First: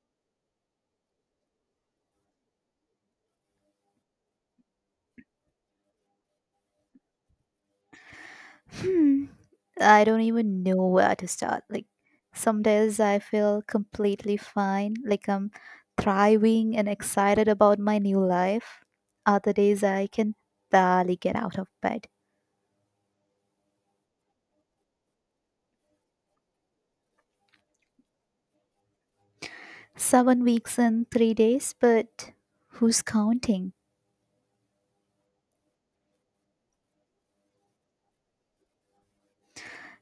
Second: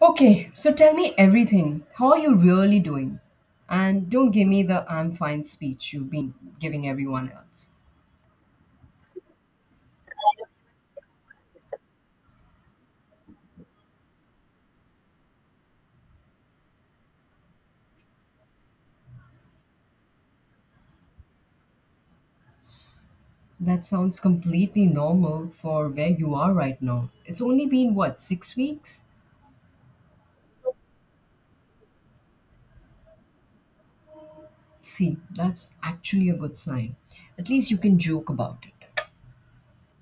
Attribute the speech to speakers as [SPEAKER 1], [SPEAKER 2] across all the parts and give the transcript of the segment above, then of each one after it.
[SPEAKER 1] Okay, so tell me everything. How are you really doing? And don't give me the I'm fine speech you've been giving everyone else.
[SPEAKER 2] Hmm. I don't even know where to start. Some days I feel completely fine, like I'm thriving and excited about my new life. Other days I can barely get out of bed.
[SPEAKER 1] That sounds completely normal for where you are right now. It's only been what, 6 weeks?
[SPEAKER 2] 7 weeks and 3 days, but who's counting?
[SPEAKER 1] See, that's actually a good sign. At least you can joke about it.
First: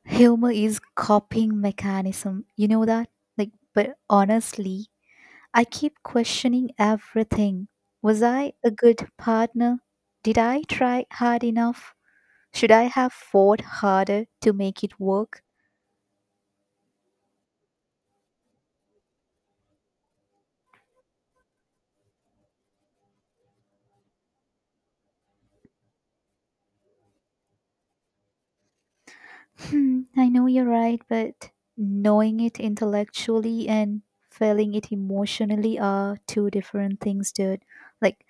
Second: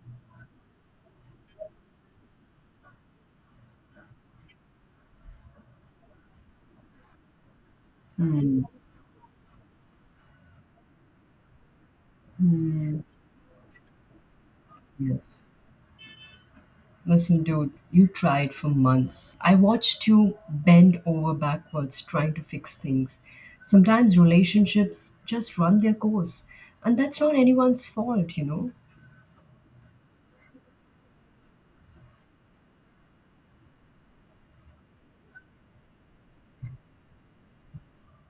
[SPEAKER 2] Humor is coping mechanism. You know that? But honestly, I keep questioning everything. Was I
[SPEAKER 1] Hmm.
[SPEAKER 2] a good partner? Did I try hard enough? Should I
[SPEAKER 1] Hmm.
[SPEAKER 2] have fought harder to make it work?
[SPEAKER 1] Yes. Listen, dude, you tried for months. I watched you bend over backwards trying to fix things. Sometimes relationships just run their course, and that's not anyone's fault, you know?
[SPEAKER 2] Hmm, I know you're right, but knowing it intellectually and feeling it emotionally are two different things, dude. Like,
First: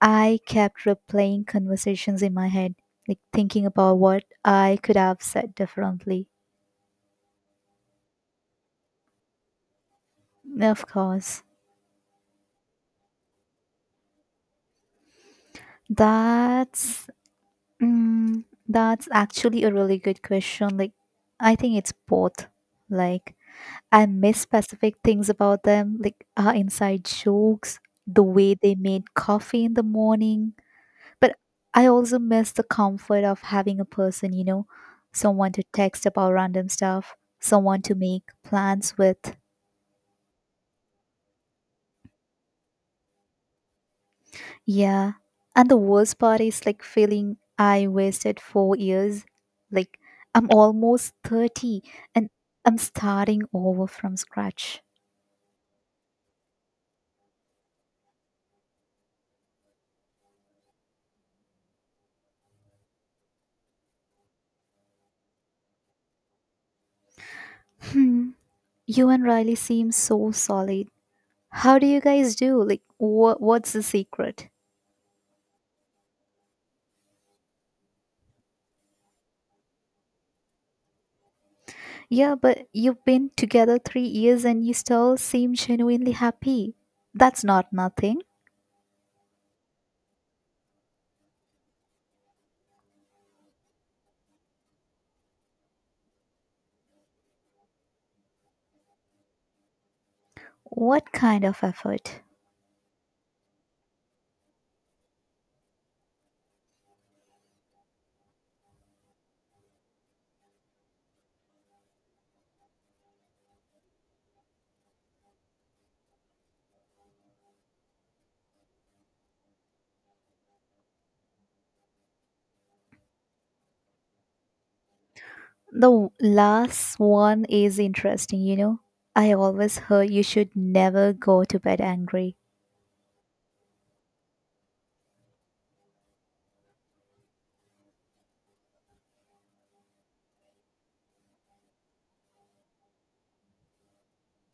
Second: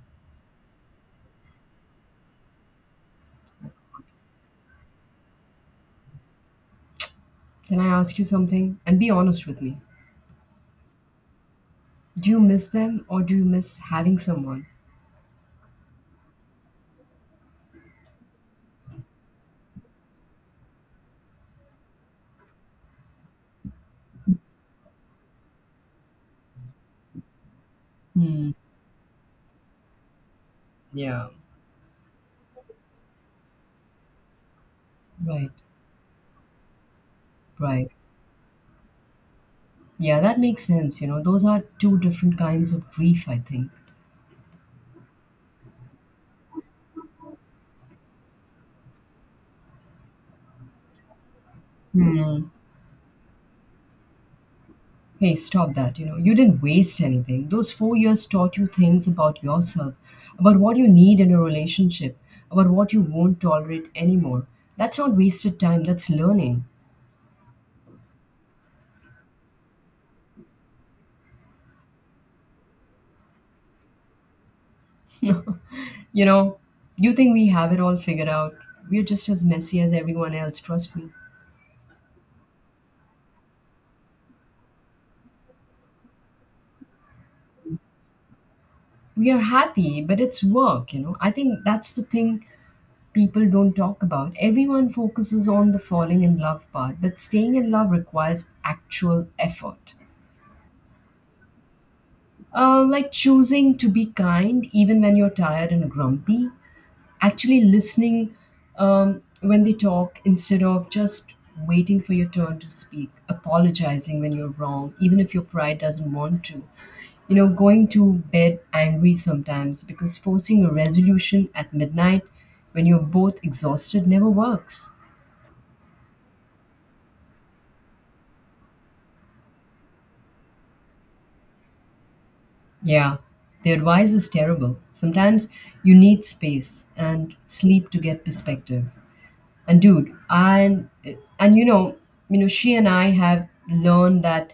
[SPEAKER 2] I kept replaying conversations in my head, like thinking about what I could have said differently.
[SPEAKER 1] Can I ask you something? And be honest with me.
[SPEAKER 2] Of course.
[SPEAKER 1] Do you miss them or do you miss having someone?
[SPEAKER 2] That's that's actually a really good question. Like, I think it's both. Like, I miss specific things about them, like our inside jokes, the
[SPEAKER 1] Hmm,
[SPEAKER 2] way they made coffee in the morning.
[SPEAKER 1] yeah,
[SPEAKER 2] But I also miss the comfort of having a person, you know,
[SPEAKER 1] right,
[SPEAKER 2] someone to text about random stuff, someone
[SPEAKER 1] right.
[SPEAKER 2] to make plans with.
[SPEAKER 1] Yeah, that makes sense. You know, those are two different kinds of grief, I think.
[SPEAKER 2] Yeah. And the worst part is like feeling I wasted 4 years. Like, I'm almost 30 and
[SPEAKER 1] Hmm.
[SPEAKER 2] I'm starting over from scratch.
[SPEAKER 1] Hey, stop that. You know, you didn't waste anything. Those 4 years taught you things about yourself, about what you need in a relationship, about what you won't tolerate anymore. That's not wasted time, that's learning.
[SPEAKER 2] Hmm. You and Riley seem so solid. How do you guys do? Like, what's the secret?
[SPEAKER 1] You know, you think we have it all figured out. We're just as messy as everyone else, trust me.
[SPEAKER 2] Yeah, but you've been together 3 years and you still seem genuinely happy. That's not nothing.
[SPEAKER 1] We are happy, but it's work, you know. I think that's the thing people don't talk about. Everyone focuses on the falling in love part, but staying in love requires actual effort.
[SPEAKER 2] What kind of effort?
[SPEAKER 1] Like choosing to be kind even when you're tired and grumpy. Actually, listening when they talk instead of just waiting for your turn to speak. Apologizing when you're wrong, even if your pride doesn't want to. You know, going to bed angry sometimes because forcing a resolution at midnight when you're both exhausted never works.
[SPEAKER 2] The last one is interesting, you know. I always heard you should never go to bed angry.
[SPEAKER 1] Yeah, the advice is terrible. Sometimes you need space and sleep to get perspective. And dude, and she and I have learned that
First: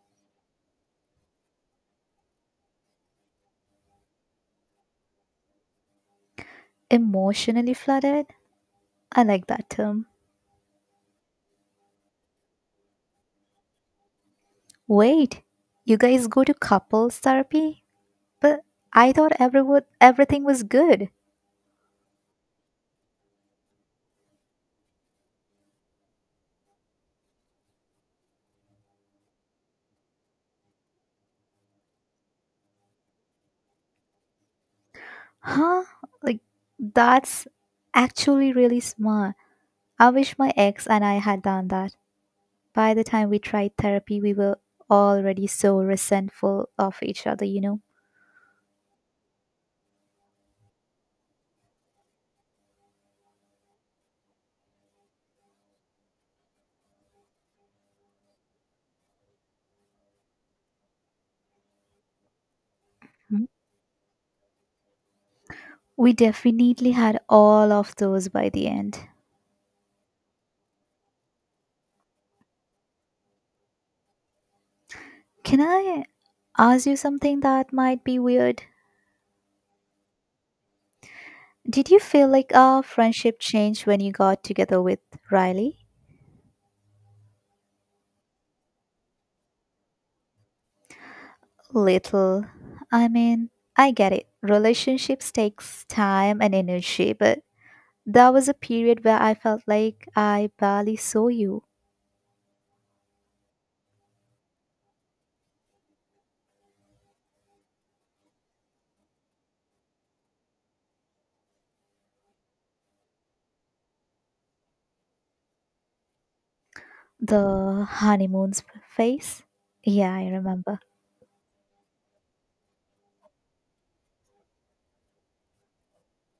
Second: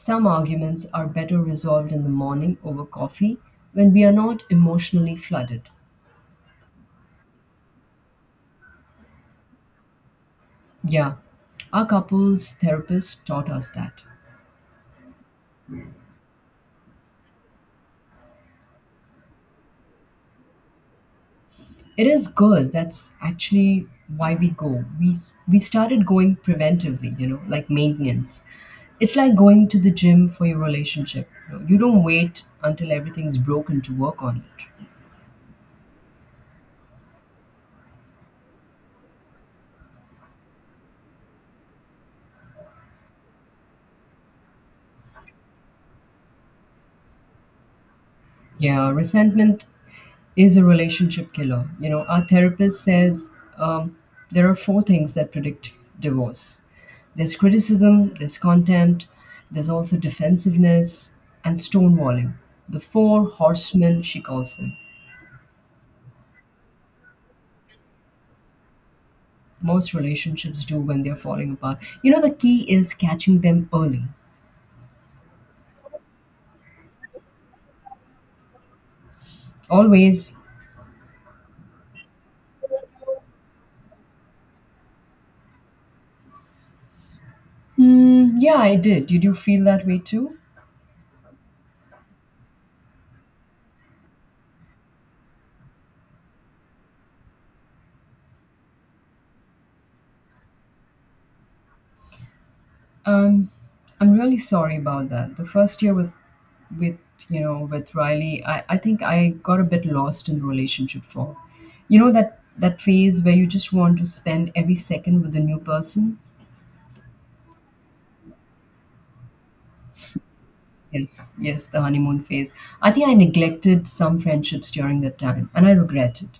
[SPEAKER 1] some arguments are better resolved in the morning over coffee when we are not emotionally flooded.
[SPEAKER 2] Emotionally flooded? I like that term.
[SPEAKER 1] Yeah, our couples therapist taught us that.
[SPEAKER 2] Wait, you guys go to couples therapy? But I thought everything was good.
[SPEAKER 1] It is good. That's actually why we go. We started going preventively, you know, like maintenance. It's like going to the gym for your relationship. You don't wait until everything's broken to work on it.
[SPEAKER 2] Huh? Like, that's actually really smart. I wish my ex and I had done that. By the time we tried therapy, we were already so resentful of each other, you know?
[SPEAKER 1] Yeah, resentment is a relationship killer. You know, our therapist says there are four things that predict divorce. There's criticism, there's contempt, there's also defensiveness, and stonewalling. The four
[SPEAKER 2] Mhm.
[SPEAKER 1] horsemen, she calls them.
[SPEAKER 2] We definitely had all of those by the end.
[SPEAKER 1] Most relationships do when they're falling apart. You know, the key is catching them early.
[SPEAKER 2] Can I ask you something that might be weird?
[SPEAKER 1] Always,
[SPEAKER 2] Did you feel like our friendship changed when you got together with Riley?
[SPEAKER 1] hmm, yeah, I did. Did you feel that way too?
[SPEAKER 2] Little. I mean, I get it. Relationships takes time and energy, but there was a period where I felt like I barely saw you.
[SPEAKER 1] Um, I'm really sorry about that. The first year with with Riley, I think I got a bit lost in the relationship for, you know, that phase where you just want to spend every second with a new person.
[SPEAKER 2] The honeymoon's face? Yeah, I remember.
[SPEAKER 1] Yes, yes, the honeymoon phase. I think I neglected some friendships during that time, and I regret it.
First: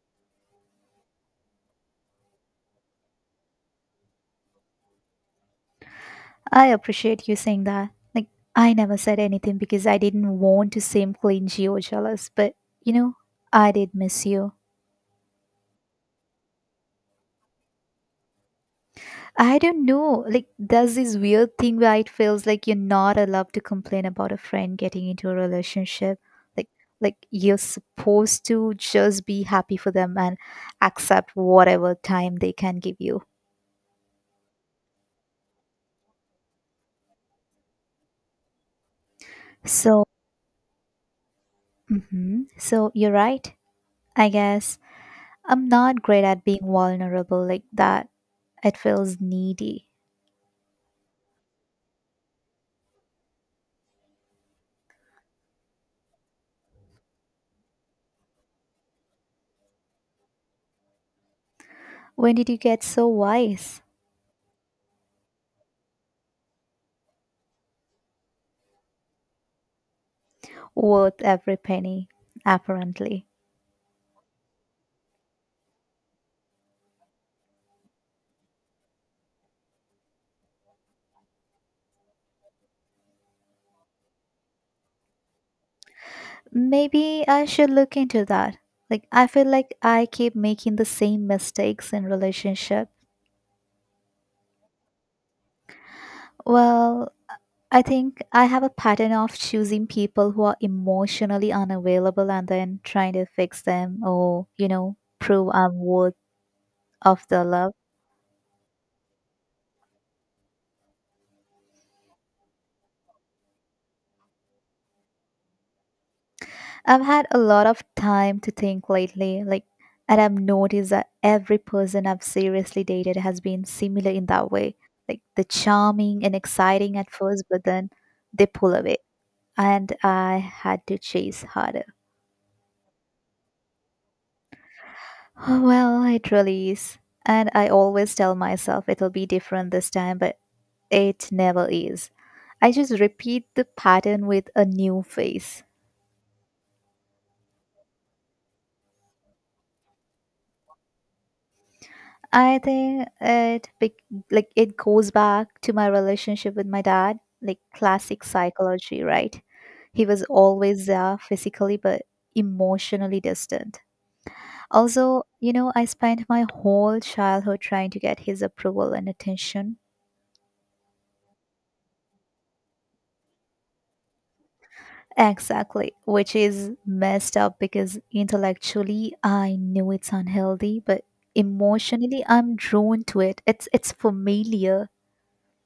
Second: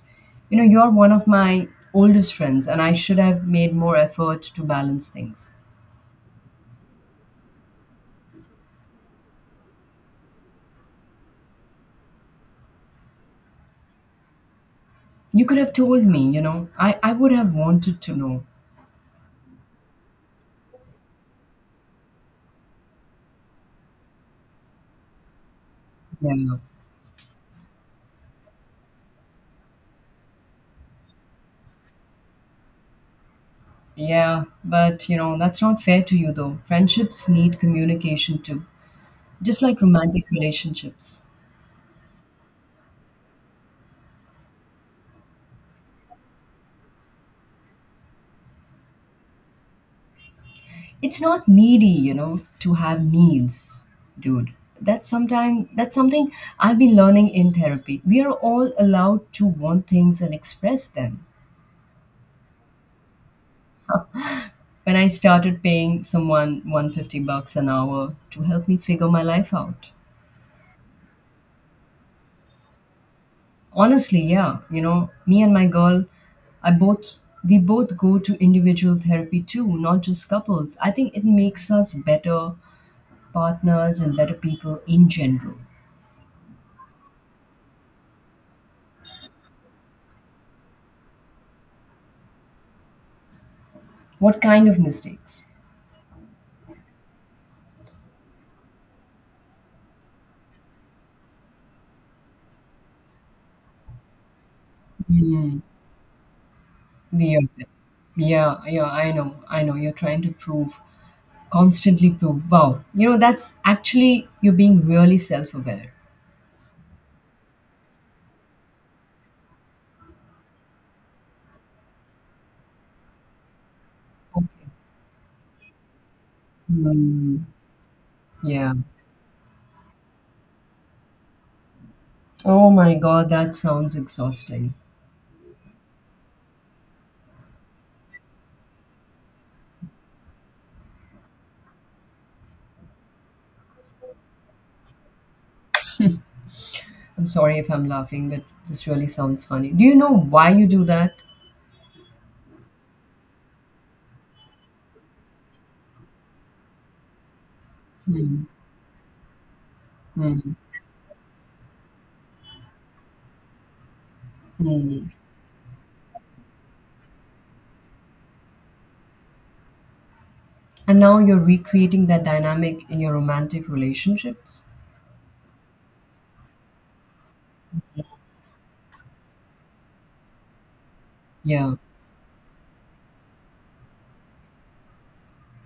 [SPEAKER 1] You know, you're one of my oldest friends, and I should have made more effort to balance things.
[SPEAKER 2] I appreciate you saying that. Like, I never said anything because I didn't want to seem clingy or jealous, but you know, I did miss you.
[SPEAKER 1] You could have told me, you know, I would have wanted to know.
[SPEAKER 2] I don't know. Like, there's this weird thing where it feels like you're not allowed to complain about a friend getting into a relationship.
[SPEAKER 1] Yeah.
[SPEAKER 2] Like, like you're supposed to just be happy for them and accept whatever time they can give you.
[SPEAKER 1] Yeah, but you know, that's not fair to you though. Friendships need communication too, just like
[SPEAKER 2] So,
[SPEAKER 1] romantic relationships.
[SPEAKER 2] mhm. so you're right. I guess I'm not great at being vulnerable like that. It feels needy.
[SPEAKER 1] It's not needy, you know, to have needs, dude. That's something I've been learning in therapy. We are all allowed to want things and express them.
[SPEAKER 2] When did you get so wise?
[SPEAKER 1] When I started paying someone 150 bucks an hour to help me figure my life out.
[SPEAKER 2] Worth every penny, apparently.
[SPEAKER 1] Honestly, yeah. You know, me and my girl, I both we both go to individual therapy too, not just couples. I think it makes us better partners and better people in general.
[SPEAKER 2] Maybe I should look into that. Like, I feel like I keep making the same mistakes in relationship.
[SPEAKER 1] What kind of mistakes?
[SPEAKER 2] Well, I think I have a pattern of choosing people who are emotionally unavailable and then trying to fix them or, you know, prove
[SPEAKER 1] Hmm.
[SPEAKER 2] I'm worth of
[SPEAKER 1] We are
[SPEAKER 2] the
[SPEAKER 1] there.
[SPEAKER 2] love.
[SPEAKER 1] Yeah, yeah, I know. I know you're trying to prove, constantly prove. Wow. You know, that's actually, you're being really self-aware.
[SPEAKER 2] I've had a lot of time to think lately, like, and I've noticed that every person I've seriously dated has been similar in that
[SPEAKER 1] Okay.
[SPEAKER 2] way. Like, they're charming and exciting at
[SPEAKER 1] Hmm.
[SPEAKER 2] first, but then they
[SPEAKER 1] Yeah.
[SPEAKER 2] pull away, and I had to chase harder.
[SPEAKER 1] Oh my God, that sounds exhausting.
[SPEAKER 2] Oh, well, it really is. And I always tell myself it'll be different this time, but it never is. I just repeat the pattern with a new face.
[SPEAKER 1] I'm sorry if I'm laughing, but this really sounds funny. Do you know why you do that?
[SPEAKER 2] I think like it goes back to my relationship with my dad, like classic
[SPEAKER 1] Mm,
[SPEAKER 2] psychology, right? He was
[SPEAKER 1] mm,
[SPEAKER 2] always there physically but emotionally distant.
[SPEAKER 1] mm.
[SPEAKER 2] Also, you know, I spent my whole childhood trying to get his approval and attention.
[SPEAKER 1] And now you're recreating that dynamic in your romantic relationships?
[SPEAKER 2] Exactly, which is messed up because intellectually I knew it's unhealthy, but
[SPEAKER 1] Yeah.
[SPEAKER 2] emotionally I'm drawn to it. It's familiar.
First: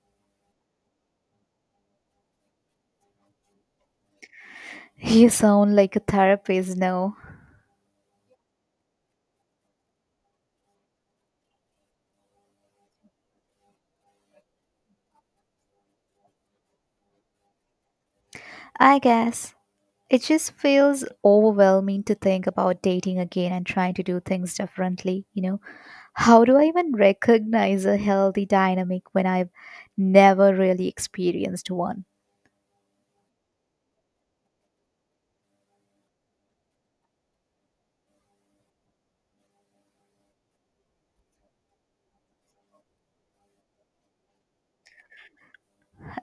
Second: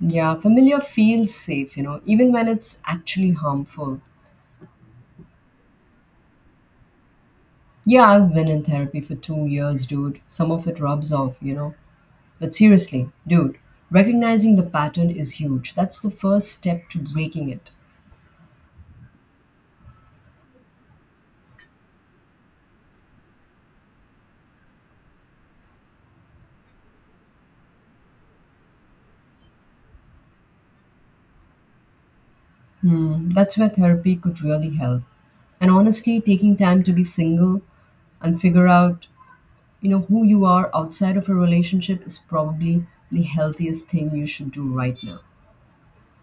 [SPEAKER 1] Yeah, familiar feels safe, you know, even when it's actually harmful.
[SPEAKER 2] You sound like a therapist now.
[SPEAKER 1] Yeah, I've been in therapy for 2 years, dude. Some of it rubs off, you know. But seriously, dude, recognizing the pattern is huge. That's the first step to breaking it.
[SPEAKER 2] I guess it just feels overwhelming to think about dating again and trying to do things differently, you know. How do I even recognize a healthy dynamic when I've never really experienced one?
[SPEAKER 1] Hmm, that's where therapy could really help. And honestly, taking time to be single and figure out, you know, who you are outside of a relationship is probably the healthiest thing you should do right now.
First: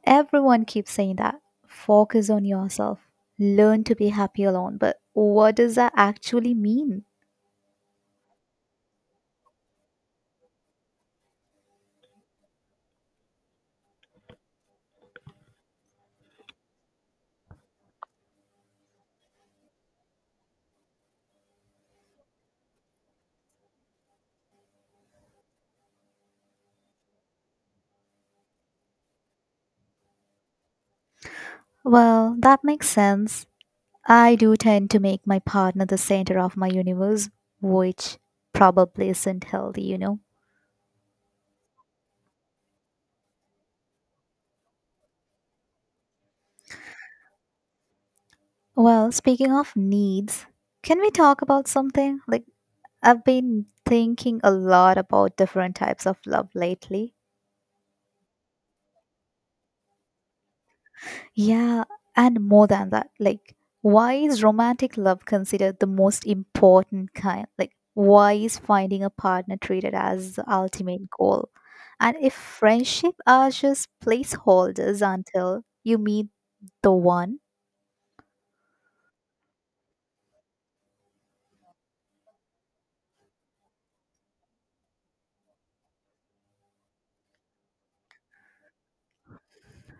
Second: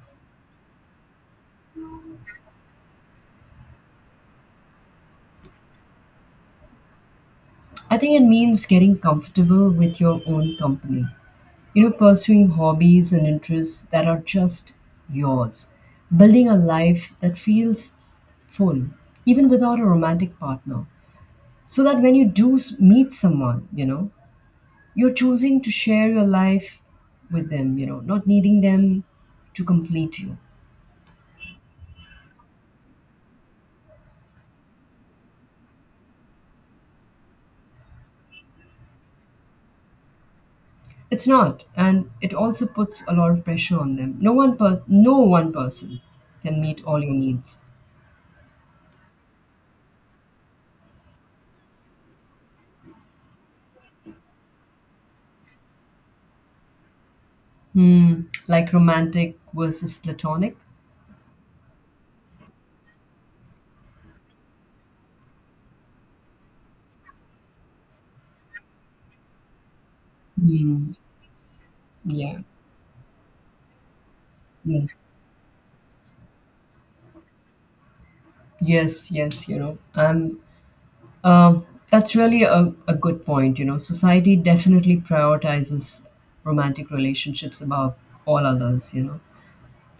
[SPEAKER 2] Everyone keeps saying that. Focus on yourself. Learn to be happy alone. But what does that actually mean?
[SPEAKER 1] I think it means getting comfortable with your own company. You know, pursuing hobbies and interests that are just yours. Building a life that feels full, even without a romantic partner. So that when you do meet someone, you know, you're choosing to share your life with them, you know, not needing them to complete you.
[SPEAKER 2] Well, that makes sense. I do tend to make my partner the center of my universe, which probably isn't healthy, you know.
[SPEAKER 1] It's not, and it also puts a lot of pressure on them. No one person can meet all your needs.
[SPEAKER 2] Well, speaking of needs, can we talk about something? Like, I've been thinking a lot about different types of love lately.
[SPEAKER 1] Hmm. Like romantic versus platonic.
[SPEAKER 2] Yeah, and more than that, like, why is romantic love considered the most important kind? Like, why is finding a partner treated as the
[SPEAKER 1] Mm,
[SPEAKER 2] ultimate goal? And if
[SPEAKER 1] yeah.
[SPEAKER 2] friendship are just
[SPEAKER 1] Yes.
[SPEAKER 2] placeholders until you meet the one.
[SPEAKER 1] Yes. Yes. You know, that's really a good point. You know, society definitely prioritizes romantic relationships above all others. You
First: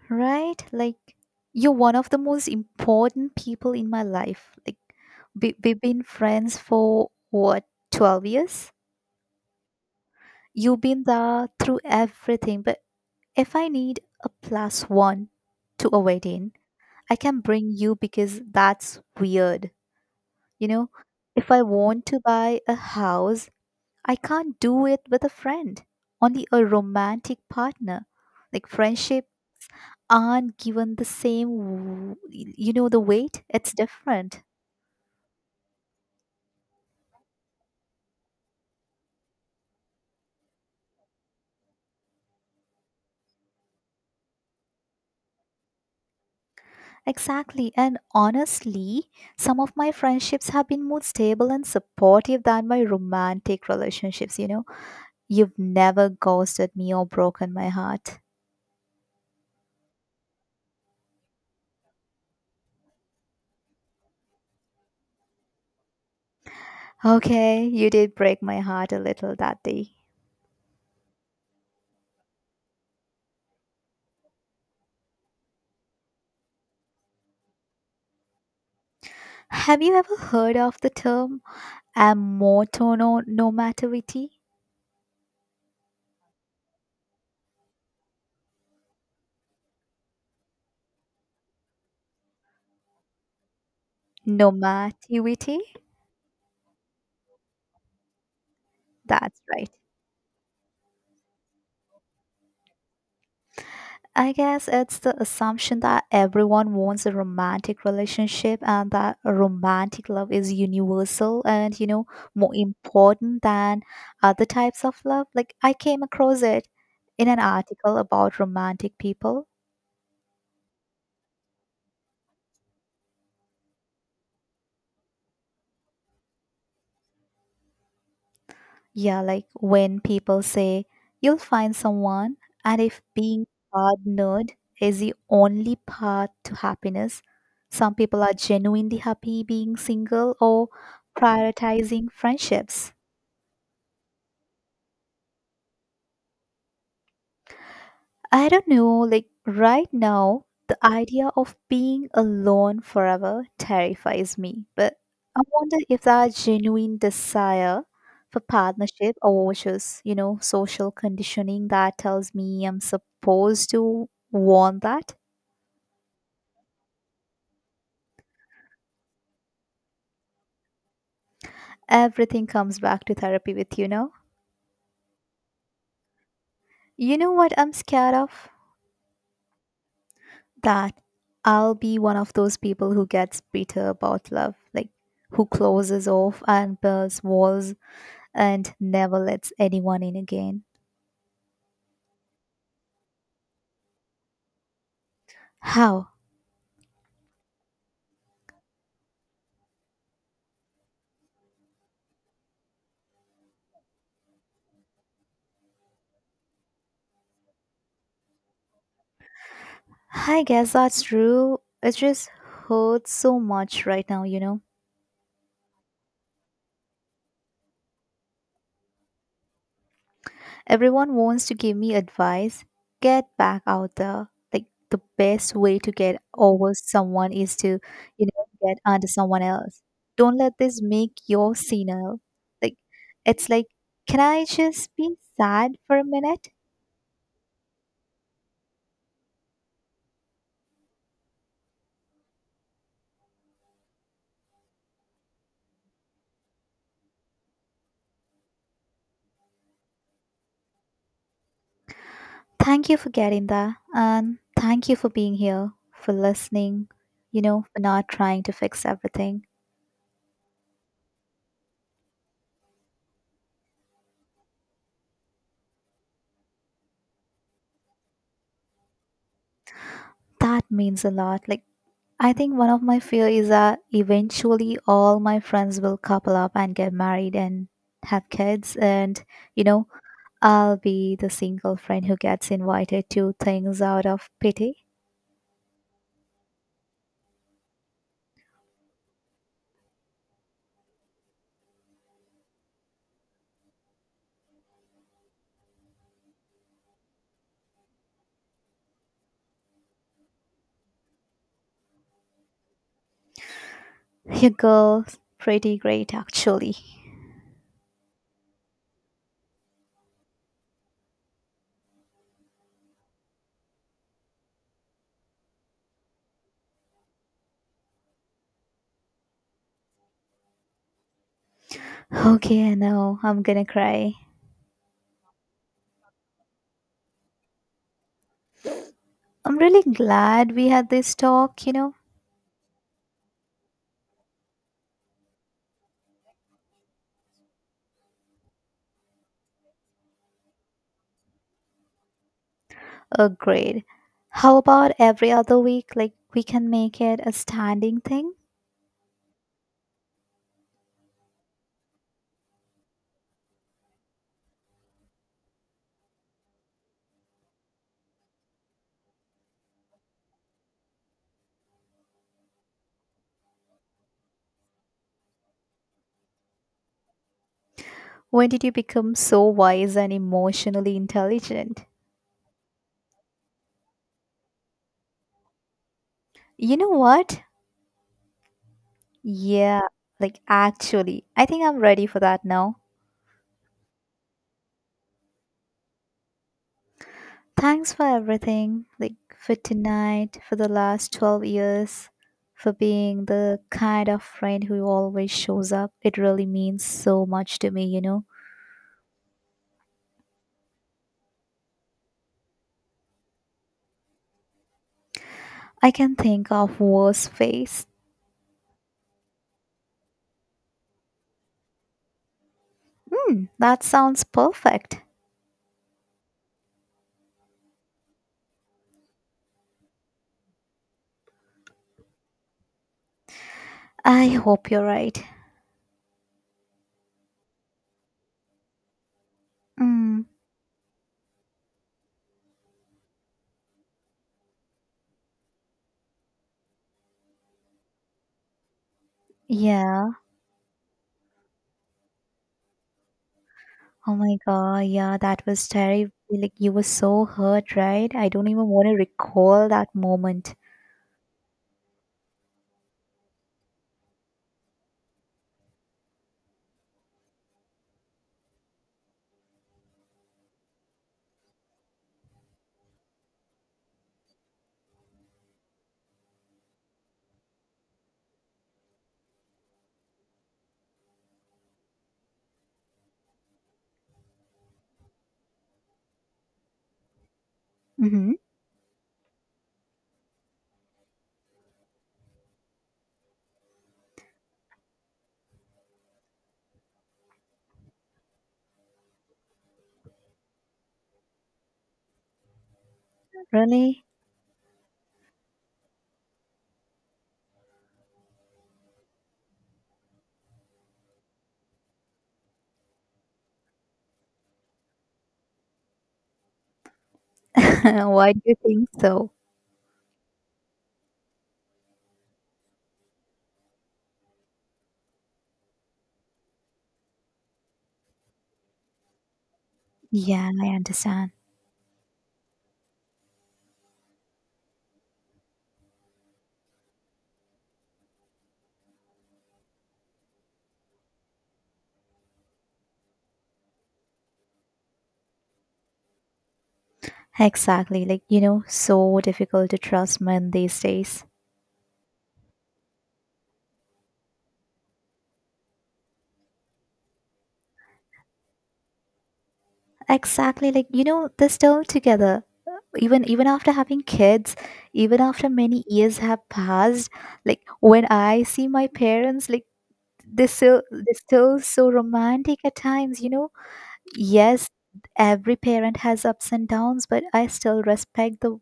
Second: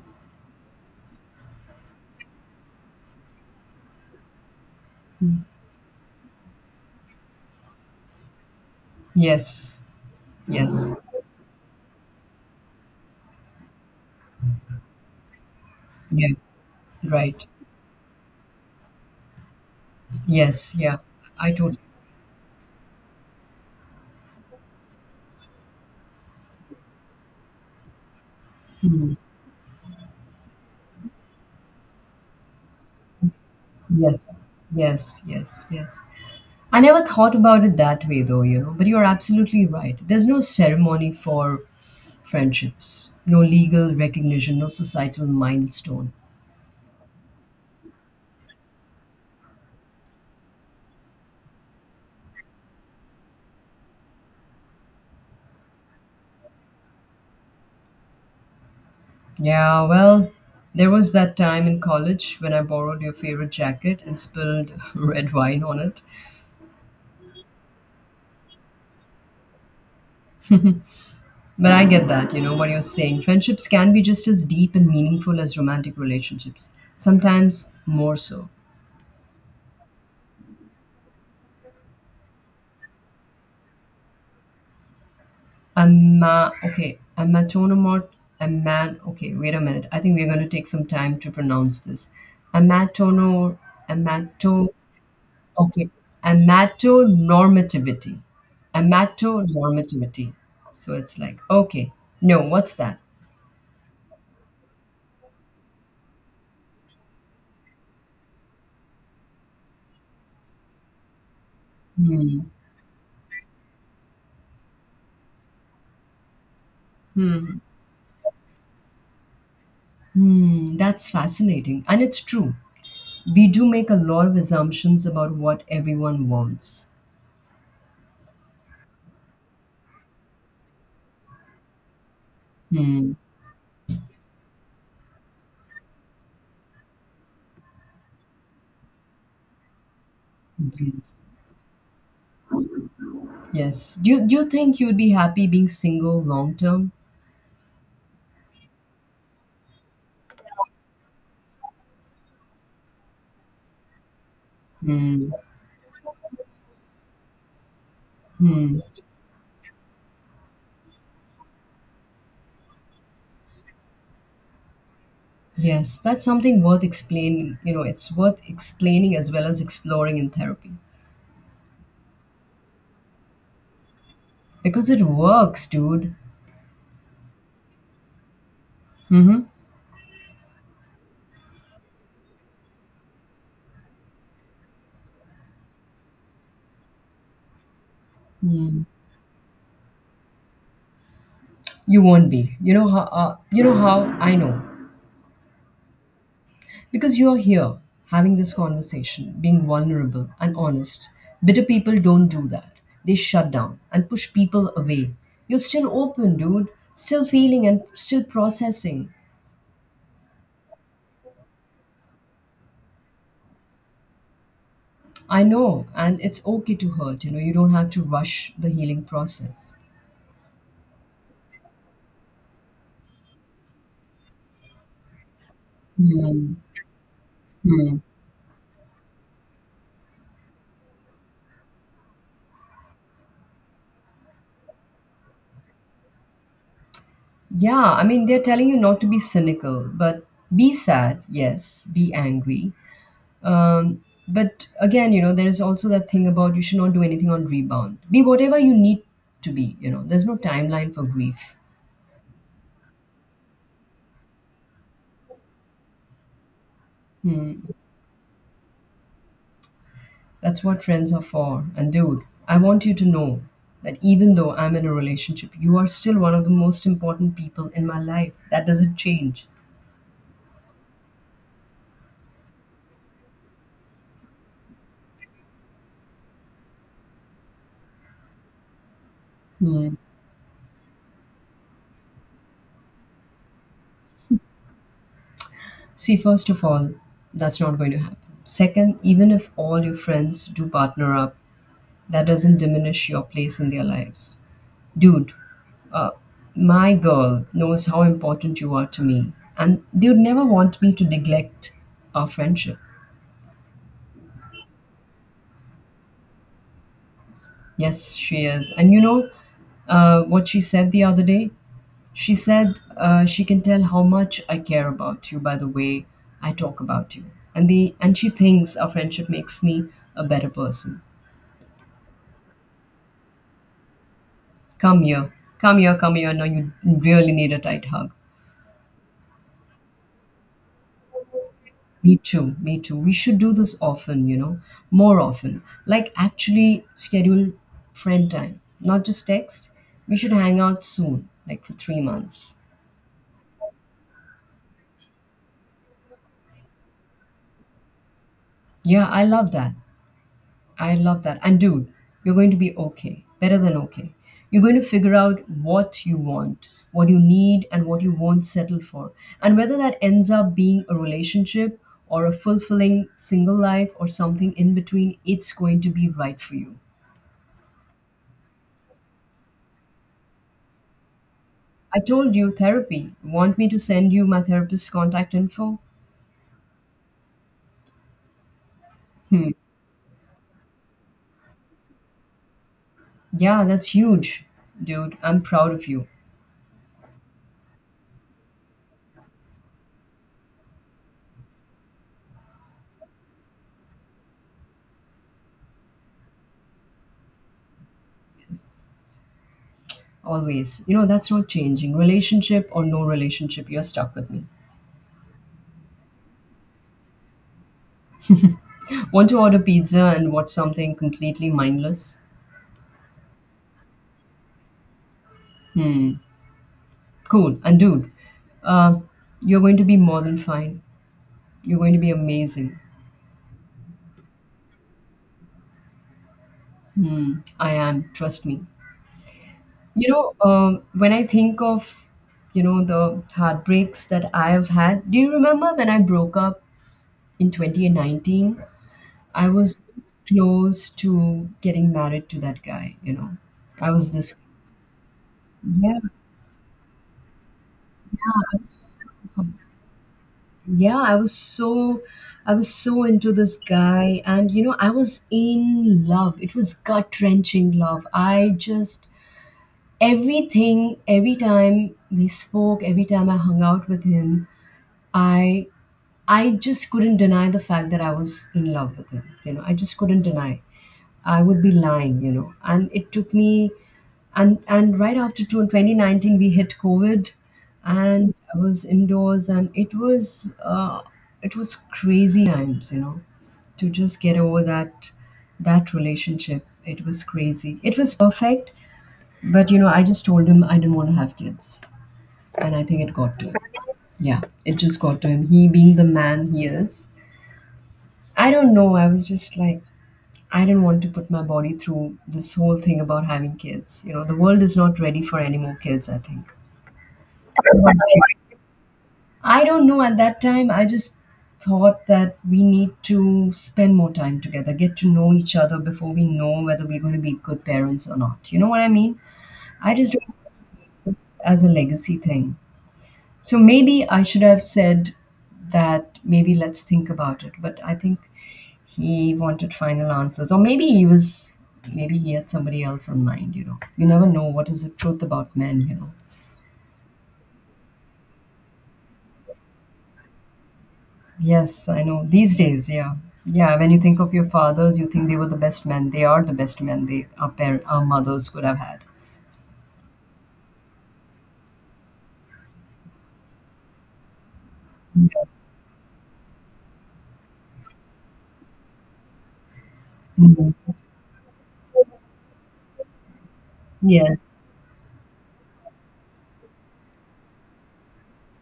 [SPEAKER 2] Right? Like, you're one of the most important people in my life. Like,
[SPEAKER 1] know.
[SPEAKER 2] we've been friends for what, 12 years?
[SPEAKER 1] Yes.
[SPEAKER 2] You've
[SPEAKER 1] Yes.
[SPEAKER 2] been there through everything. But if I need a plus one to a
[SPEAKER 1] Yeah,
[SPEAKER 2] wedding, I can
[SPEAKER 1] right.
[SPEAKER 2] bring you because that's weird. You
[SPEAKER 1] Yes,
[SPEAKER 2] know,
[SPEAKER 1] yeah. I
[SPEAKER 2] if I
[SPEAKER 1] totally
[SPEAKER 2] want to buy a house, I can't do it with a friend, only a romantic partner. Like,
[SPEAKER 1] mm,
[SPEAKER 2] friendship aren't given the same you know the weight, it's
[SPEAKER 1] yes.
[SPEAKER 2] different.
[SPEAKER 1] Yes, yes, yes. I never thought about it that way though, you know, but you're absolutely right. There's no ceremony for friendships, no legal recognition, no societal milestone.
[SPEAKER 2] Exactly. And honestly, some of my friendships have been more stable and supportive than my romantic relationships, you know. You've never ghosted me or broken my heart.
[SPEAKER 1] Yeah, well, there was that time in college when I borrowed your favorite jacket and spilled red wine on it.
[SPEAKER 2] Okay, you did break my heart a little that day.
[SPEAKER 1] But I get that, you know, what you're saying. Friendships can be just as deep and meaningful as romantic relationships, sometimes more so.
[SPEAKER 2] Have you ever heard of the term amotono nomativity?
[SPEAKER 1] Amma, okay, amatonomot, aman, okay, wait a minute. I think we're going to take some time to pronounce this. Amatono, amato,
[SPEAKER 2] Nomativity?
[SPEAKER 1] okay, amatonormativity.
[SPEAKER 2] That's right.
[SPEAKER 1] Amatonormativity. So it's like, okay, no, what's that?
[SPEAKER 2] I guess it's the assumption that everyone wants a romantic relationship and that romantic love is universal and, you know,
[SPEAKER 1] Hmm,
[SPEAKER 2] more important than other types of love. Like, I came across it in an
[SPEAKER 1] hmm,
[SPEAKER 2] article about romantic people.
[SPEAKER 1] hmm, that's fascinating. And it's true. We do make a lot of assumptions about what everyone wants.
[SPEAKER 2] Yeah, like when people say, you'll find someone, and if
[SPEAKER 1] Hmm,
[SPEAKER 2] being partnered is the only path to happiness, some people are genuinely happy being single or
[SPEAKER 1] yes.
[SPEAKER 2] prioritizing friendships.
[SPEAKER 1] Yes. Do you think you'd be happy being single long term?
[SPEAKER 2] I don't know, like right now, the idea of being alone forever terrifies me. But
[SPEAKER 1] Hmm.
[SPEAKER 2] I wonder if that genuine desire for
[SPEAKER 1] Hmm.
[SPEAKER 2] partnership or just, you know, social conditioning that tells me I'm supposed to want that.
[SPEAKER 1] Yes, that's something worth explaining. You know, it's worth explaining as well as exploring in therapy
[SPEAKER 2] Everything comes back to therapy with you know.
[SPEAKER 1] because it works, dude.
[SPEAKER 2] You know what I'm scared of?
[SPEAKER 1] Mm-hmm.
[SPEAKER 2] That I'll be one of those people who gets bitter about love, like who closes off and builds walls and
[SPEAKER 1] Mm.
[SPEAKER 2] never lets anyone in again.
[SPEAKER 1] You won't be. You know how I know
[SPEAKER 2] How?
[SPEAKER 1] because you're here having this conversation, being vulnerable and honest. Bitter people don't do that. They shut down and push people away. You're still open, dude. Still feeling and still processing.
[SPEAKER 2] I guess that's true. It just hurts so much right now, you know.
[SPEAKER 1] I know, and it's okay to hurt. You know, you don't have to rush the healing process.
[SPEAKER 2] Everyone wants to give me advice. Get back out there. Like the best way to get
[SPEAKER 1] Hmm.
[SPEAKER 2] over someone is to,
[SPEAKER 1] Hmm.
[SPEAKER 2] you know, get under someone else. Don't let this make you senile. Like like, can I just be sad for a minute?
[SPEAKER 1] Yeah, I mean, they're telling you not to be cynical, but be sad, yes, be angry. But again, you know, there is also that thing about you should not do anything on rebound. Be whatever you need to be, you know, there's no timeline for grief.
[SPEAKER 2] Thank you for getting that. And thank you for being here, for listening, you
[SPEAKER 1] Hmm.
[SPEAKER 2] know, for not trying to fix everything.
[SPEAKER 1] That's what friends are for. And dude, I want you to know that even though I'm in a relationship, you are still one of the most important people in my life. That doesn't change.
[SPEAKER 2] That means a lot. Like, I think one of my fear is that eventually all my friends will couple up and get married and have kids. And, you know,
[SPEAKER 1] Yeah.
[SPEAKER 2] I'll be the single friend who gets invited to things out of pity.
[SPEAKER 1] See, first of all, that's not going to happen. Second, even if all your friends do partner up, that doesn't diminish your place in their lives. Dude, uh, my girl knows how important you are to me, and they would never want me to neglect our friendship.
[SPEAKER 2] Your girl's pretty great, actually.
[SPEAKER 1] Yes, she is. And you know, what she said the other day? She said she can tell how much I care about you by the way I talk about you. And she thinks our friendship makes me a better person.
[SPEAKER 2] Okay, I know. I'm gonna cry.
[SPEAKER 1] Come here. Come here, come here. No, you really need a tight hug.
[SPEAKER 2] I'm really glad we had this talk, you know?
[SPEAKER 1] Me too, me too. We should do this often, you know, more often. Like actually schedule friend time, not just text. We should hang out soon, like for 3 months.
[SPEAKER 2] Agreed. How about every other week? Like, we can make it a standing thing?
[SPEAKER 1] Yeah, I love that. I love that. And dude, you're going to be okay, better than okay. You're going to figure out what you want, what you need, and what you won't settle for. And whether that ends up being a relationship or a fulfilling single life or something in between, it's going to be right for you.
[SPEAKER 2] When did you become so wise and emotionally intelligent?
[SPEAKER 1] I told you therapy. Want me to send you my therapist's contact info?
[SPEAKER 2] You know what?
[SPEAKER 1] Hmm.
[SPEAKER 2] Yeah, like, actually, I think I'm ready for that now.
[SPEAKER 1] Yeah, that's huge, dude. I'm proud of you.
[SPEAKER 2] Thanks for everything, like for tonight, for the last 12 years, for being the kind of friend who always shows up. It really means so much to me, you know.
[SPEAKER 1] Yes. Always. You know, that's not changing. Relationship or no relationship, you're stuck with me.
[SPEAKER 2] I can think of worse face.
[SPEAKER 1] Want to order pizza and watch something completely mindless?
[SPEAKER 2] Hmm, that sounds perfect.
[SPEAKER 1] Hmm, cool. And dude, uh, you're going to be more than fine. You're going to be amazing.
[SPEAKER 2] I hope you're right.
[SPEAKER 1] Hmm, I am. Trust me. You
[SPEAKER 2] Mm,
[SPEAKER 1] know, when I think of, you know, the heartbreaks that I have had, do you remember when I broke up in 2019? I was
[SPEAKER 2] yeah.
[SPEAKER 1] close to getting married to that guy, you know. I was
[SPEAKER 2] Oh
[SPEAKER 1] this
[SPEAKER 2] my
[SPEAKER 1] close.
[SPEAKER 2] god, yeah, that was
[SPEAKER 1] Yeah,
[SPEAKER 2] terrible. Like you were so hurt, right?
[SPEAKER 1] yeah,
[SPEAKER 2] I don't even want to
[SPEAKER 1] so
[SPEAKER 2] recall that moment.
[SPEAKER 1] yeah i was so I was so into this guy. And you know, I was in love. It was gut wrenching love. I just Everything, every time we spoke, every time I hung out with him, i I just couldn't deny the fact that I was in love with him. You know, I just couldn't deny, I would be lying, you know. And it took me, and right after 2019, we hit COVID,
[SPEAKER 2] Mm-hmm.
[SPEAKER 1] and I was indoors, and it was crazy times, you know, to just get over that relationship. It was crazy. It was perfect, but you know, I just told him I didn't want to have kids, and I think it got to him.
[SPEAKER 2] Really?
[SPEAKER 1] Yeah, it just got to him. He being the man he is, I don't know. I was just like, I didn't want to put my body through this whole thing about having kids. You know, the world is not ready for any more kids, I think. What about
[SPEAKER 2] Why
[SPEAKER 1] you?
[SPEAKER 2] do you think so?
[SPEAKER 1] I don't know. At that time, I just thought that we need to spend more time together, get to know each other before we know whether we're going to be good parents or not. You know what I mean? I just do it
[SPEAKER 2] Yeah, I understand.
[SPEAKER 1] as a legacy thing. So maybe I should have said that maybe let's think about it. But I think he wanted final answers. Or maybe he was, maybe he had somebody else in mind, you know. You never know what is the truth about men, you know.
[SPEAKER 2] Exactly. Like, you know, so difficult to trust men these days.
[SPEAKER 1] Yes, I know. These days, yeah. Yeah, when you think of your fathers, you think they were the best men. They are the best men our mothers could have had.
[SPEAKER 2] Exactly. Like, you know, they're still together. Even even after having kids, even
[SPEAKER 1] Yeah.
[SPEAKER 2] after many years have passed, like when I see my parents, like they're still
[SPEAKER 1] Mhm.
[SPEAKER 2] they're still so romantic at times, you know.
[SPEAKER 1] Yes.
[SPEAKER 2] Yes, every parent has ups and downs, but I still respect the,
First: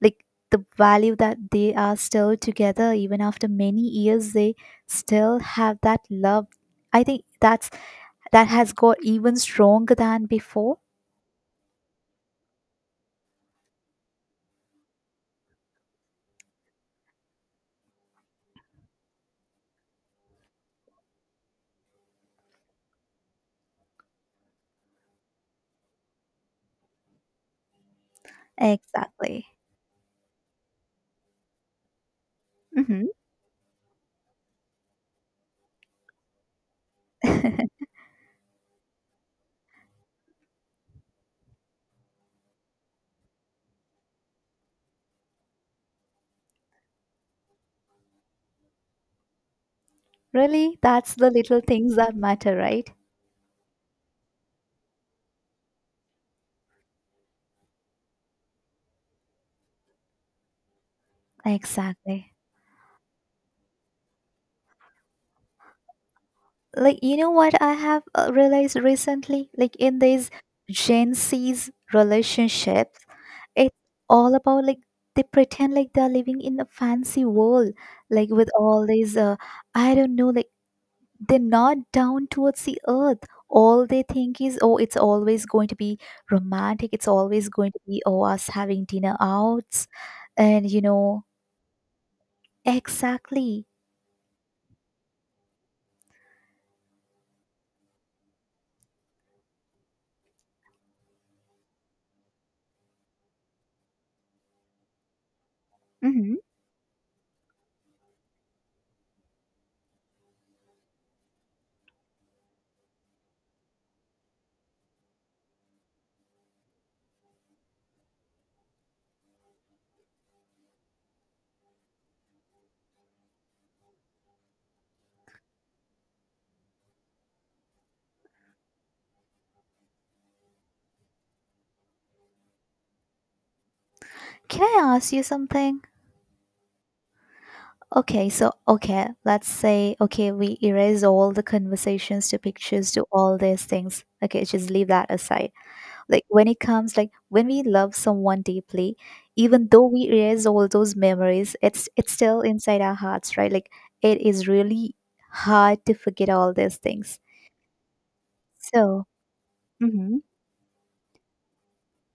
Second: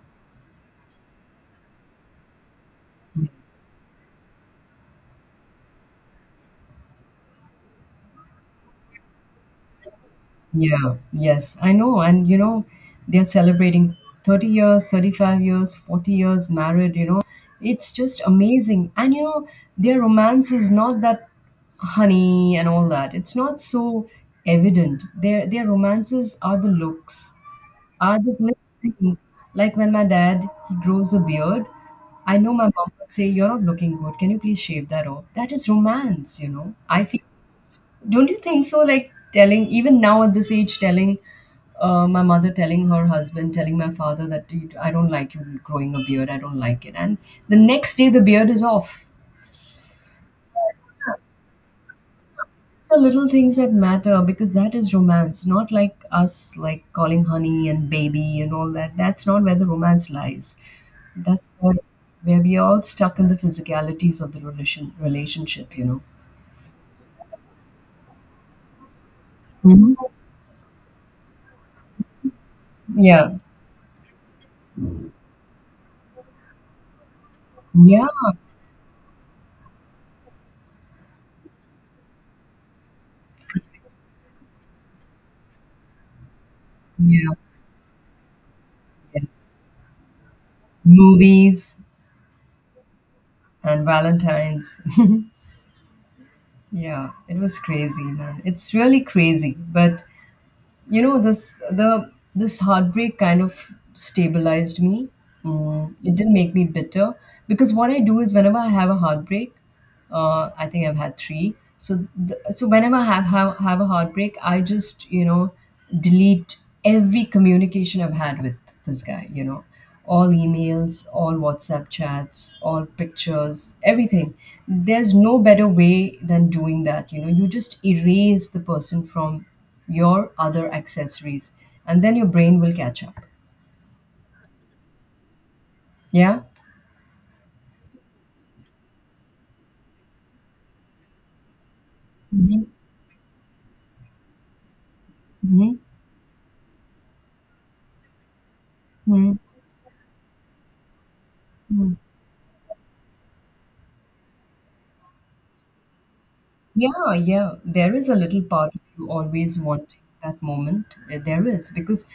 [SPEAKER 2] like, the value that they are still together even after many years. They still have that love. I think that's, that has got even stronger than before.
[SPEAKER 1] Yeah, yes, I know. And you know, they're celebrating 30 years, 35 years, 40 years married, you know. It's just amazing. And you know, their romance is not that honey and all that. It's not so evident. Their romances are the looks, are the little things.
[SPEAKER 2] Exactly.
[SPEAKER 1] Like when my dad, he grows a beard, I know my mom
[SPEAKER 2] Hmm.
[SPEAKER 1] would say, "You're not looking good. Can you please shave that off?" That is romance, you know. I feel, don't you think so? Like telling even now at this age, telling my mother, telling her husband, telling my father that "You, I don't like you growing a beard. I don't like it," and the next day the beard is off.
[SPEAKER 2] Really, that's the little things that matter,
[SPEAKER 1] It's
[SPEAKER 2] right?
[SPEAKER 1] the little things that matter because that is romance, not like us like calling honey and baby and all that. That's not where the romance lies. That's
[SPEAKER 2] Exactly.
[SPEAKER 1] where we are all stuck in the physicalities of the relationship. You know.
[SPEAKER 2] Like, you know what I have realized recently, like in
[SPEAKER 1] Hmm.
[SPEAKER 2] these Gen Z's relationship,
[SPEAKER 1] Yeah.
[SPEAKER 2] it's all about, like, they pretend like they're living in a fancy world,
[SPEAKER 1] Yeah.
[SPEAKER 2] like with all these I don't know, like they're not down towards the earth. All they think is, oh, it's always going to be romantic, it's
[SPEAKER 1] Yeah.
[SPEAKER 2] always going to be, oh, us having dinner
[SPEAKER 1] Yes.
[SPEAKER 2] outs, and you know.
[SPEAKER 1] Movies.
[SPEAKER 2] Exactly.
[SPEAKER 1] And Valentine's. Yeah, it was crazy, man. It's really crazy, but you know, this the this heartbreak kind of stabilized me. It didn't
[SPEAKER 2] Hmm.
[SPEAKER 1] make me bitter, because what I do is whenever I have a heartbreak, I think I've had three. So whenever I have a heartbreak, I just, you know, delete every communication I've had with this guy. You know, all emails, all WhatsApp chats, all pictures, everything. There's no better way than doing that. You know, you just erase the person from your other accessories, and then your brain will catch up.
[SPEAKER 2] Can I ask you something?
[SPEAKER 1] Yeah.
[SPEAKER 2] Okay, so okay, let's say, okay, we erase all the conversations to
[SPEAKER 1] Mhm.
[SPEAKER 2] pictures to all these things, okay, just leave that aside.
[SPEAKER 1] Mhm.
[SPEAKER 2] Like, when it comes, like when we love someone deeply,
[SPEAKER 1] Mhm.
[SPEAKER 2] even though we erase all those memories,
[SPEAKER 1] Mhm.
[SPEAKER 2] it's still inside our hearts, right? Like, it is really hard to forget all these
[SPEAKER 1] Yeah,
[SPEAKER 2] things.
[SPEAKER 1] yeah. There is a little part of
[SPEAKER 2] So,
[SPEAKER 1] you always wanting
[SPEAKER 2] hmm,
[SPEAKER 1] that moment. There is, because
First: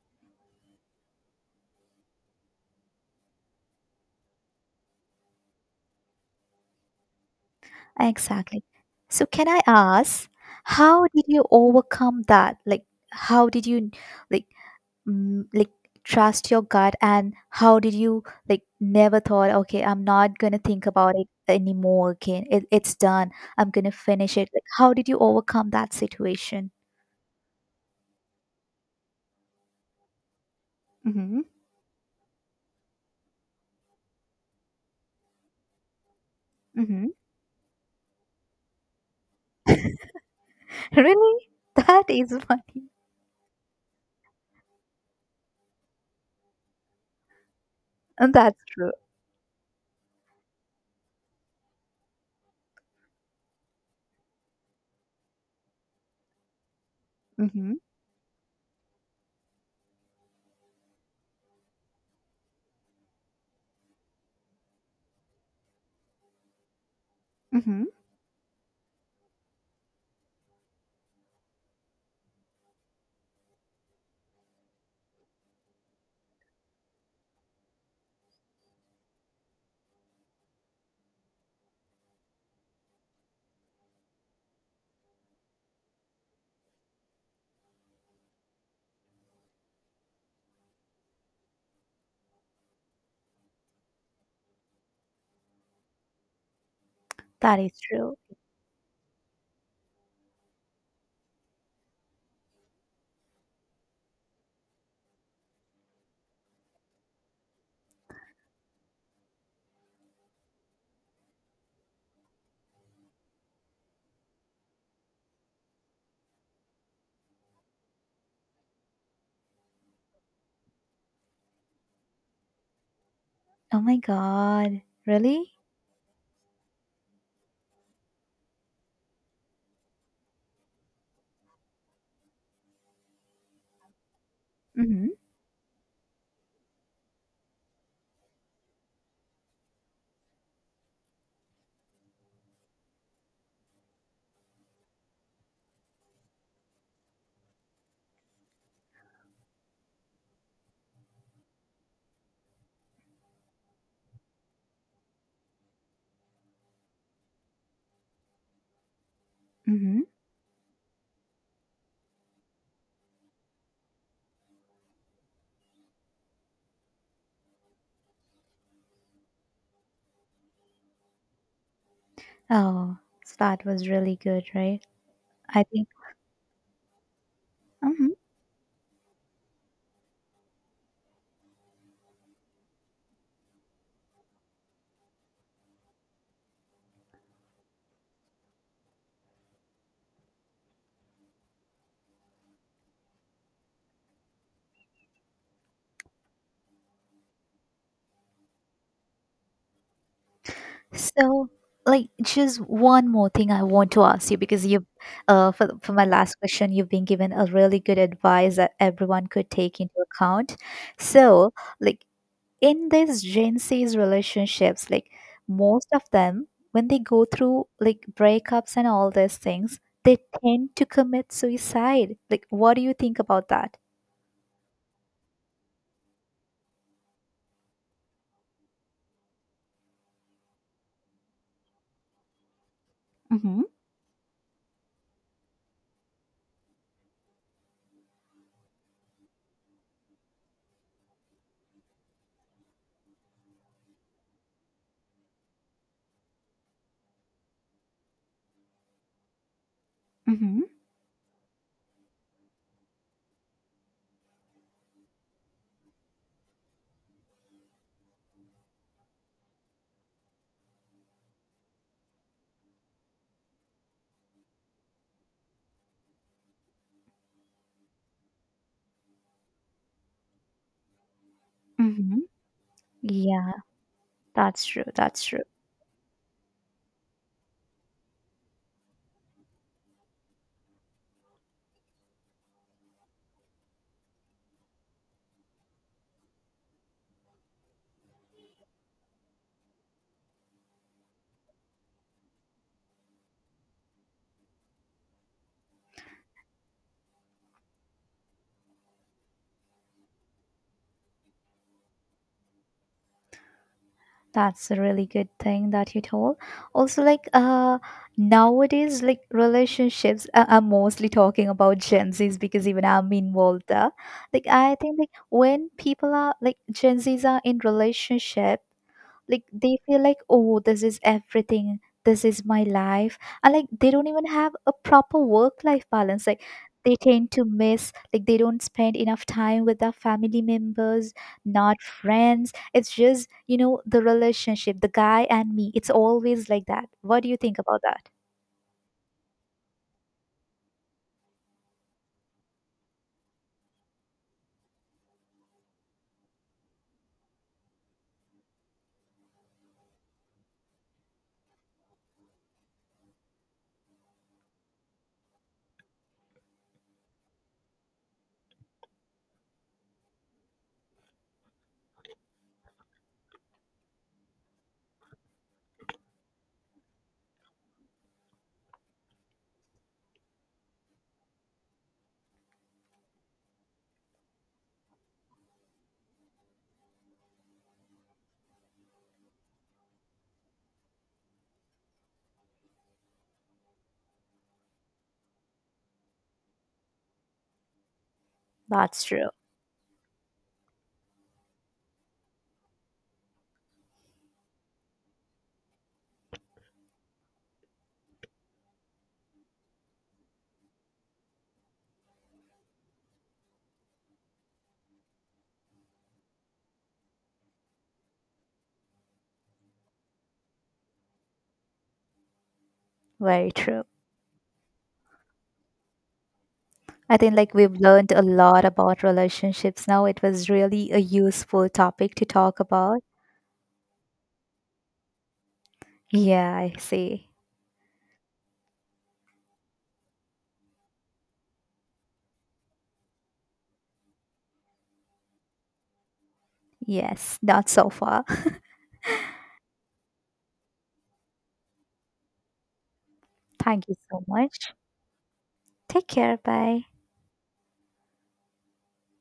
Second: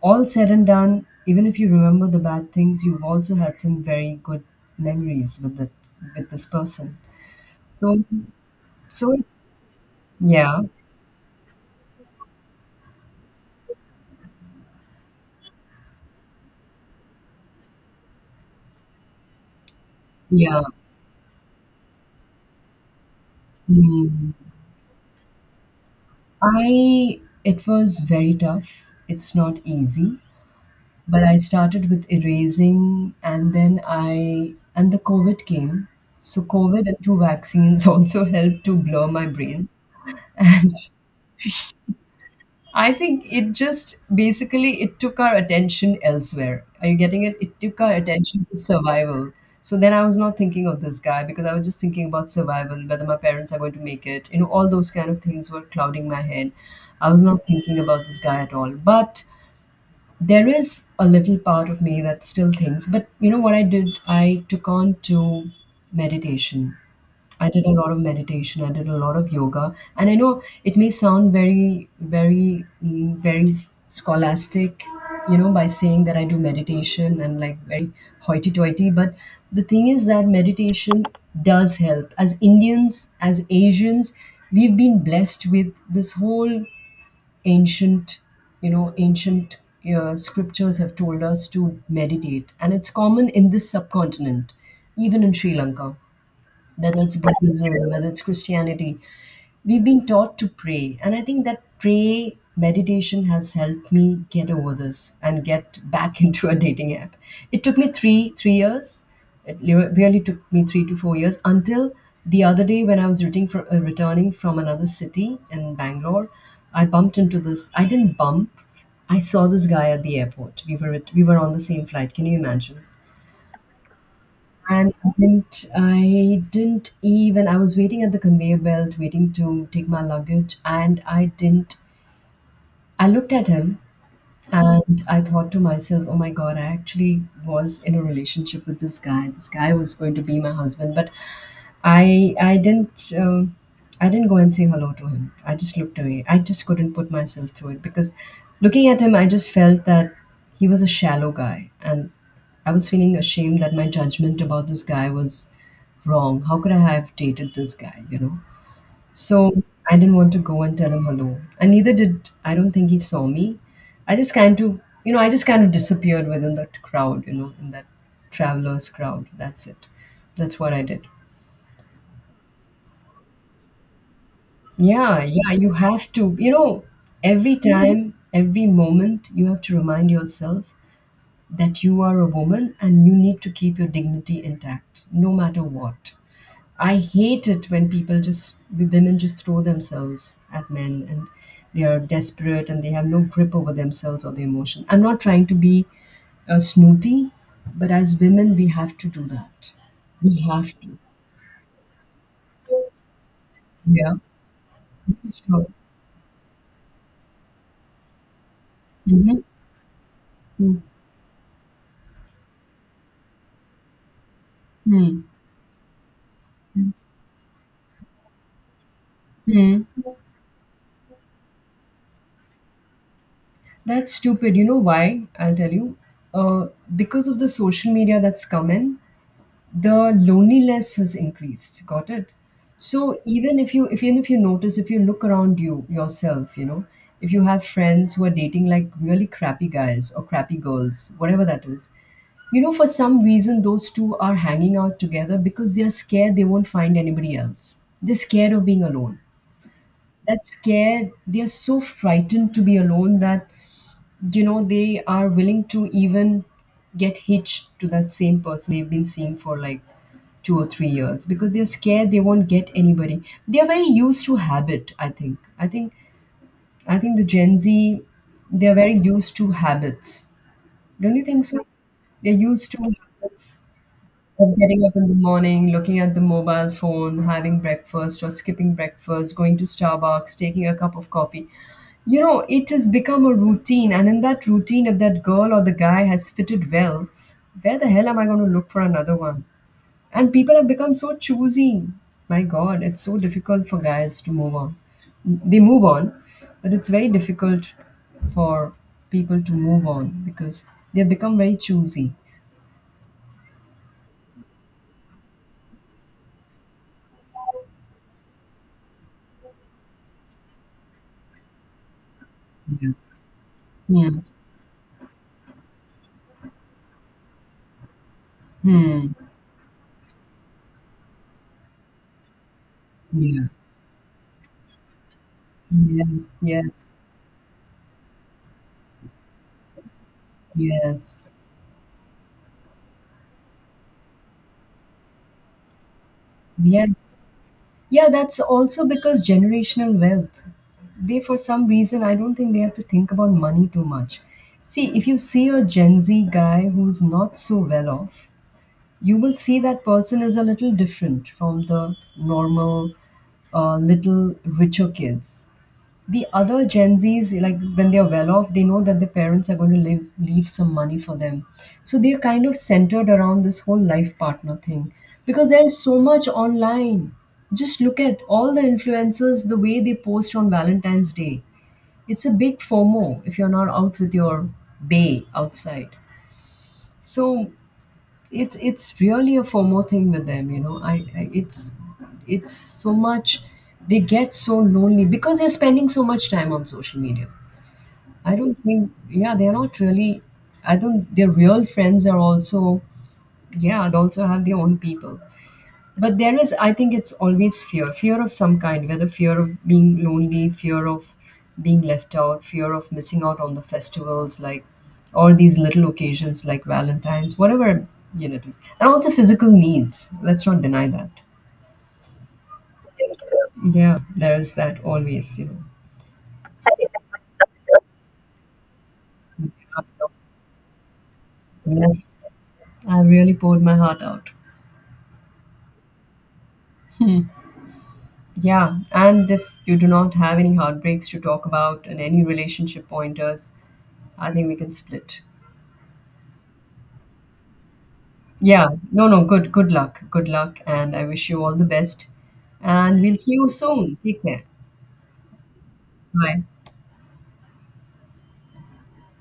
[SPEAKER 1] all said and done, even if you remember the bad things, you've also had some very good memories with that with this person. So,
[SPEAKER 2] exactly.
[SPEAKER 1] so
[SPEAKER 2] So
[SPEAKER 1] it's
[SPEAKER 2] can I ask,
[SPEAKER 1] yeah,
[SPEAKER 2] how did you overcome that, like how did you, like, like, trust your gut, and how did you, like, never thought, okay, I'm not gonna
[SPEAKER 1] yeah.
[SPEAKER 2] think about it anymore again. It's done, I'm gonna
[SPEAKER 1] Mm.
[SPEAKER 2] finish it. Like, how did you overcome that situation?
[SPEAKER 1] I, it was very tough. It's not easy. But I
[SPEAKER 2] Mm-hmm.
[SPEAKER 1] started with erasing, and then I, and the COVID came. So COVID and
[SPEAKER 2] Mm-hmm.
[SPEAKER 1] two vaccines also helped to blur my brains. And
[SPEAKER 2] Really, that is funny.
[SPEAKER 1] I think it just basically, it took our attention elsewhere. Are you getting it? It took our
[SPEAKER 2] And
[SPEAKER 1] attention to
[SPEAKER 2] that's true.
[SPEAKER 1] survival. So then I was not thinking of this guy because I was just thinking about survival, whether my parents are going to make it. You know, all those kind of things were clouding my head. I was not
[SPEAKER 2] Mm-hmm.
[SPEAKER 1] thinking about this guy at all. But there is a little part of me that still thinks. But you know what I did, I took on to meditation. I did a
[SPEAKER 2] Mm-hmm.
[SPEAKER 1] lot of meditation, I did a lot of yoga, and I know it may sound very very scholastic, you know, by saying that I do meditation and like very hoity-toity. But the thing is that meditation does help. As Indians, as Asians, we've been blessed with this whole ancient, you know, ancient, scriptures have told us to meditate, and it's common in this subcontinent, even in Sri Lanka, whether it's
[SPEAKER 2] That is
[SPEAKER 1] Buddhism, whether
[SPEAKER 2] true.
[SPEAKER 1] it's Christianity, we've been taught to pray. And I think that pray meditation has helped me get over this and get back into a dating app. It took me three years. It really took me 3 to 4 years until the other day when I was returning from another city in Bangalore. I bumped into this. I didn't bump. I saw this guy at the airport. We were at, we were on the same flight. Can you imagine?
[SPEAKER 2] Oh my god.
[SPEAKER 1] And
[SPEAKER 2] Really.
[SPEAKER 1] I didn't even, I was waiting at the conveyor belt, waiting to take my luggage, and I didn't, I looked at him, and
[SPEAKER 2] Mm-hmm.
[SPEAKER 1] I thought to myself, oh my God, I actually was in a relationship with this guy. This guy was going to be my husband. But I didn't, I didn't go and say hello to him. I just looked away. I just couldn't put myself through it because looking at him, I just felt that he was a shallow guy, and I was feeling ashamed that my judgment about this guy was wrong. How could I have dated this guy? You know. So I
[SPEAKER 2] Mm-hmm.
[SPEAKER 1] didn't want to go and tell him hello, and neither did I. Don't think he saw me. I just kind of, you know, I just kind of disappeared within that crowd. You know, in that travelers crowd. That's it. That's what I did.
[SPEAKER 2] Oh, so that was really good, right?
[SPEAKER 1] Yeah, yeah,
[SPEAKER 2] I
[SPEAKER 1] you
[SPEAKER 2] think.
[SPEAKER 1] have to. You know, every
[SPEAKER 2] Mm-hmm.
[SPEAKER 1] time, every moment, you have to remind yourself that you are a woman and you need to keep your dignity intact, no matter what. I hate it when people just, women just throw themselves at men, and they are desperate and they have no grip over themselves or their emotion. I'm not trying to be snooty, but as women, we have to do that. We have to.
[SPEAKER 2] So, like, just one more thing I want to
[SPEAKER 1] Yeah,
[SPEAKER 2] ask you because you, uh,
[SPEAKER 1] sure.
[SPEAKER 2] for, for my last question, you've been given a really good advice that everyone
[SPEAKER 1] Mm-hmm.
[SPEAKER 2] could take into account. So, like, in these Gen Z's relationships, like,
[SPEAKER 1] Mm-hmm.
[SPEAKER 2] most of them, when they go through like breakups and all these things,
[SPEAKER 1] Mm-hmm.
[SPEAKER 2] they tend to commit suicide. Like, what do you think about that?
[SPEAKER 1] That's stupid. You know why? I'll tell you. Uh, because of the social media that's come in, the loneliness has increased. Got it? So even
[SPEAKER 2] Mm-hmm.
[SPEAKER 1] if you, if even if you notice, if you look around you yourself, you know, if you have friends who are dating like really crappy guys or crappy girls, whatever that is, you know, for some reason those two are hanging out together because they are scared they won't find anybody else. They're scared of being alone, that
[SPEAKER 2] Mm-hmm.
[SPEAKER 1] scared they are, so frightened to be alone that, you know, they are willing to even get hitched to that same person they've been seeing for like 2 or 3 years because they're scared they won't get anybody. They're very used to habit. I think the Gen Z, they're very used to habits, don't you think so?
[SPEAKER 2] Mm-hmm.
[SPEAKER 1] They're used to habits
[SPEAKER 2] Yeah,
[SPEAKER 1] of
[SPEAKER 2] that's
[SPEAKER 1] getting
[SPEAKER 2] true.
[SPEAKER 1] up in the
[SPEAKER 2] That's true.
[SPEAKER 1] morning, looking at the mobile phone, having breakfast or skipping breakfast, going to Starbucks, taking a cup of coffee. You know, it has become a routine. And in that routine, if that girl or the guy has fitted well, where the hell am I going to look for another one? And people have become so choosy. My God, it's so difficult for guys to move on. They move on, but it's very difficult for people to move on because they have become very choosy.
[SPEAKER 2] That's a really good thing that you told. Also, like nowadays, like relationships, I'm mostly talking about Gen Zs because even
[SPEAKER 1] Yeah.
[SPEAKER 2] I'm involved there.
[SPEAKER 1] Hmm.
[SPEAKER 2] Like I think, like when people are like Gen Zs are in relationship,
[SPEAKER 1] Hmm.
[SPEAKER 2] like they feel like, oh, this is everything, this is my life,
[SPEAKER 1] Yeah.
[SPEAKER 2] and like they don't even have a proper work life balance,
[SPEAKER 1] Yes,
[SPEAKER 2] like
[SPEAKER 1] yes,
[SPEAKER 2] they tend to miss, like they don't spend enough time with their family members,
[SPEAKER 1] yes,
[SPEAKER 2] not friends, it's just, you know, the relationship, the guy and me, it's always like that.
[SPEAKER 1] yes.
[SPEAKER 2] What do you think about
[SPEAKER 1] Yeah,
[SPEAKER 2] that?
[SPEAKER 1] that's also because generational wealth. They, for some reason, I don't think they have to think about money too much. See, if you see a Gen Z guy who's not so well off, you will see that person is a little different from the normal, little richer kids. The other Gen Zs, like when they're well off, they know that their parents are going to leave some money for them. So they're kind of centered around this whole life partner thing because there's so much online. Just look at all the influencers, the way they post on Valentine's Day. It's a big FOMO if you're not out with your bay outside. So it's really a FOMO thing with them, you know. I it's so much. They get so lonely because they're spending so much time on social media. I don't think,
[SPEAKER 2] That's true.
[SPEAKER 1] yeah, they're not really. I think their real friends are also, yeah, they also have their own people. But there is, I think it's always fear, fear of some kind, whether fear of being lonely, fear of being left out, fear of missing out on the festivals, like, or these little occasions like Valentine's, whatever you know it is. And also physical needs. Let's not deny that.
[SPEAKER 2] Very true.
[SPEAKER 1] Yeah, there is that always, you know.
[SPEAKER 2] I think, like, we've learned a lot about relationships now. It was really a useful topic
[SPEAKER 1] Yes,
[SPEAKER 2] to talk
[SPEAKER 1] I
[SPEAKER 2] about.
[SPEAKER 1] really poured my heart out.
[SPEAKER 2] Yeah, I see.
[SPEAKER 1] Yeah, and if you do not have any heartbreaks to talk about and any relationship pointers, I think we can split.
[SPEAKER 2] Yes, that's so far.
[SPEAKER 1] Yeah, no, no, good, good luck, and I wish you all the best. And we'll see you
[SPEAKER 2] Thank you
[SPEAKER 1] soon. Take
[SPEAKER 2] so
[SPEAKER 1] care.
[SPEAKER 2] much. Take care.
[SPEAKER 1] Bye.
[SPEAKER 2] Bye.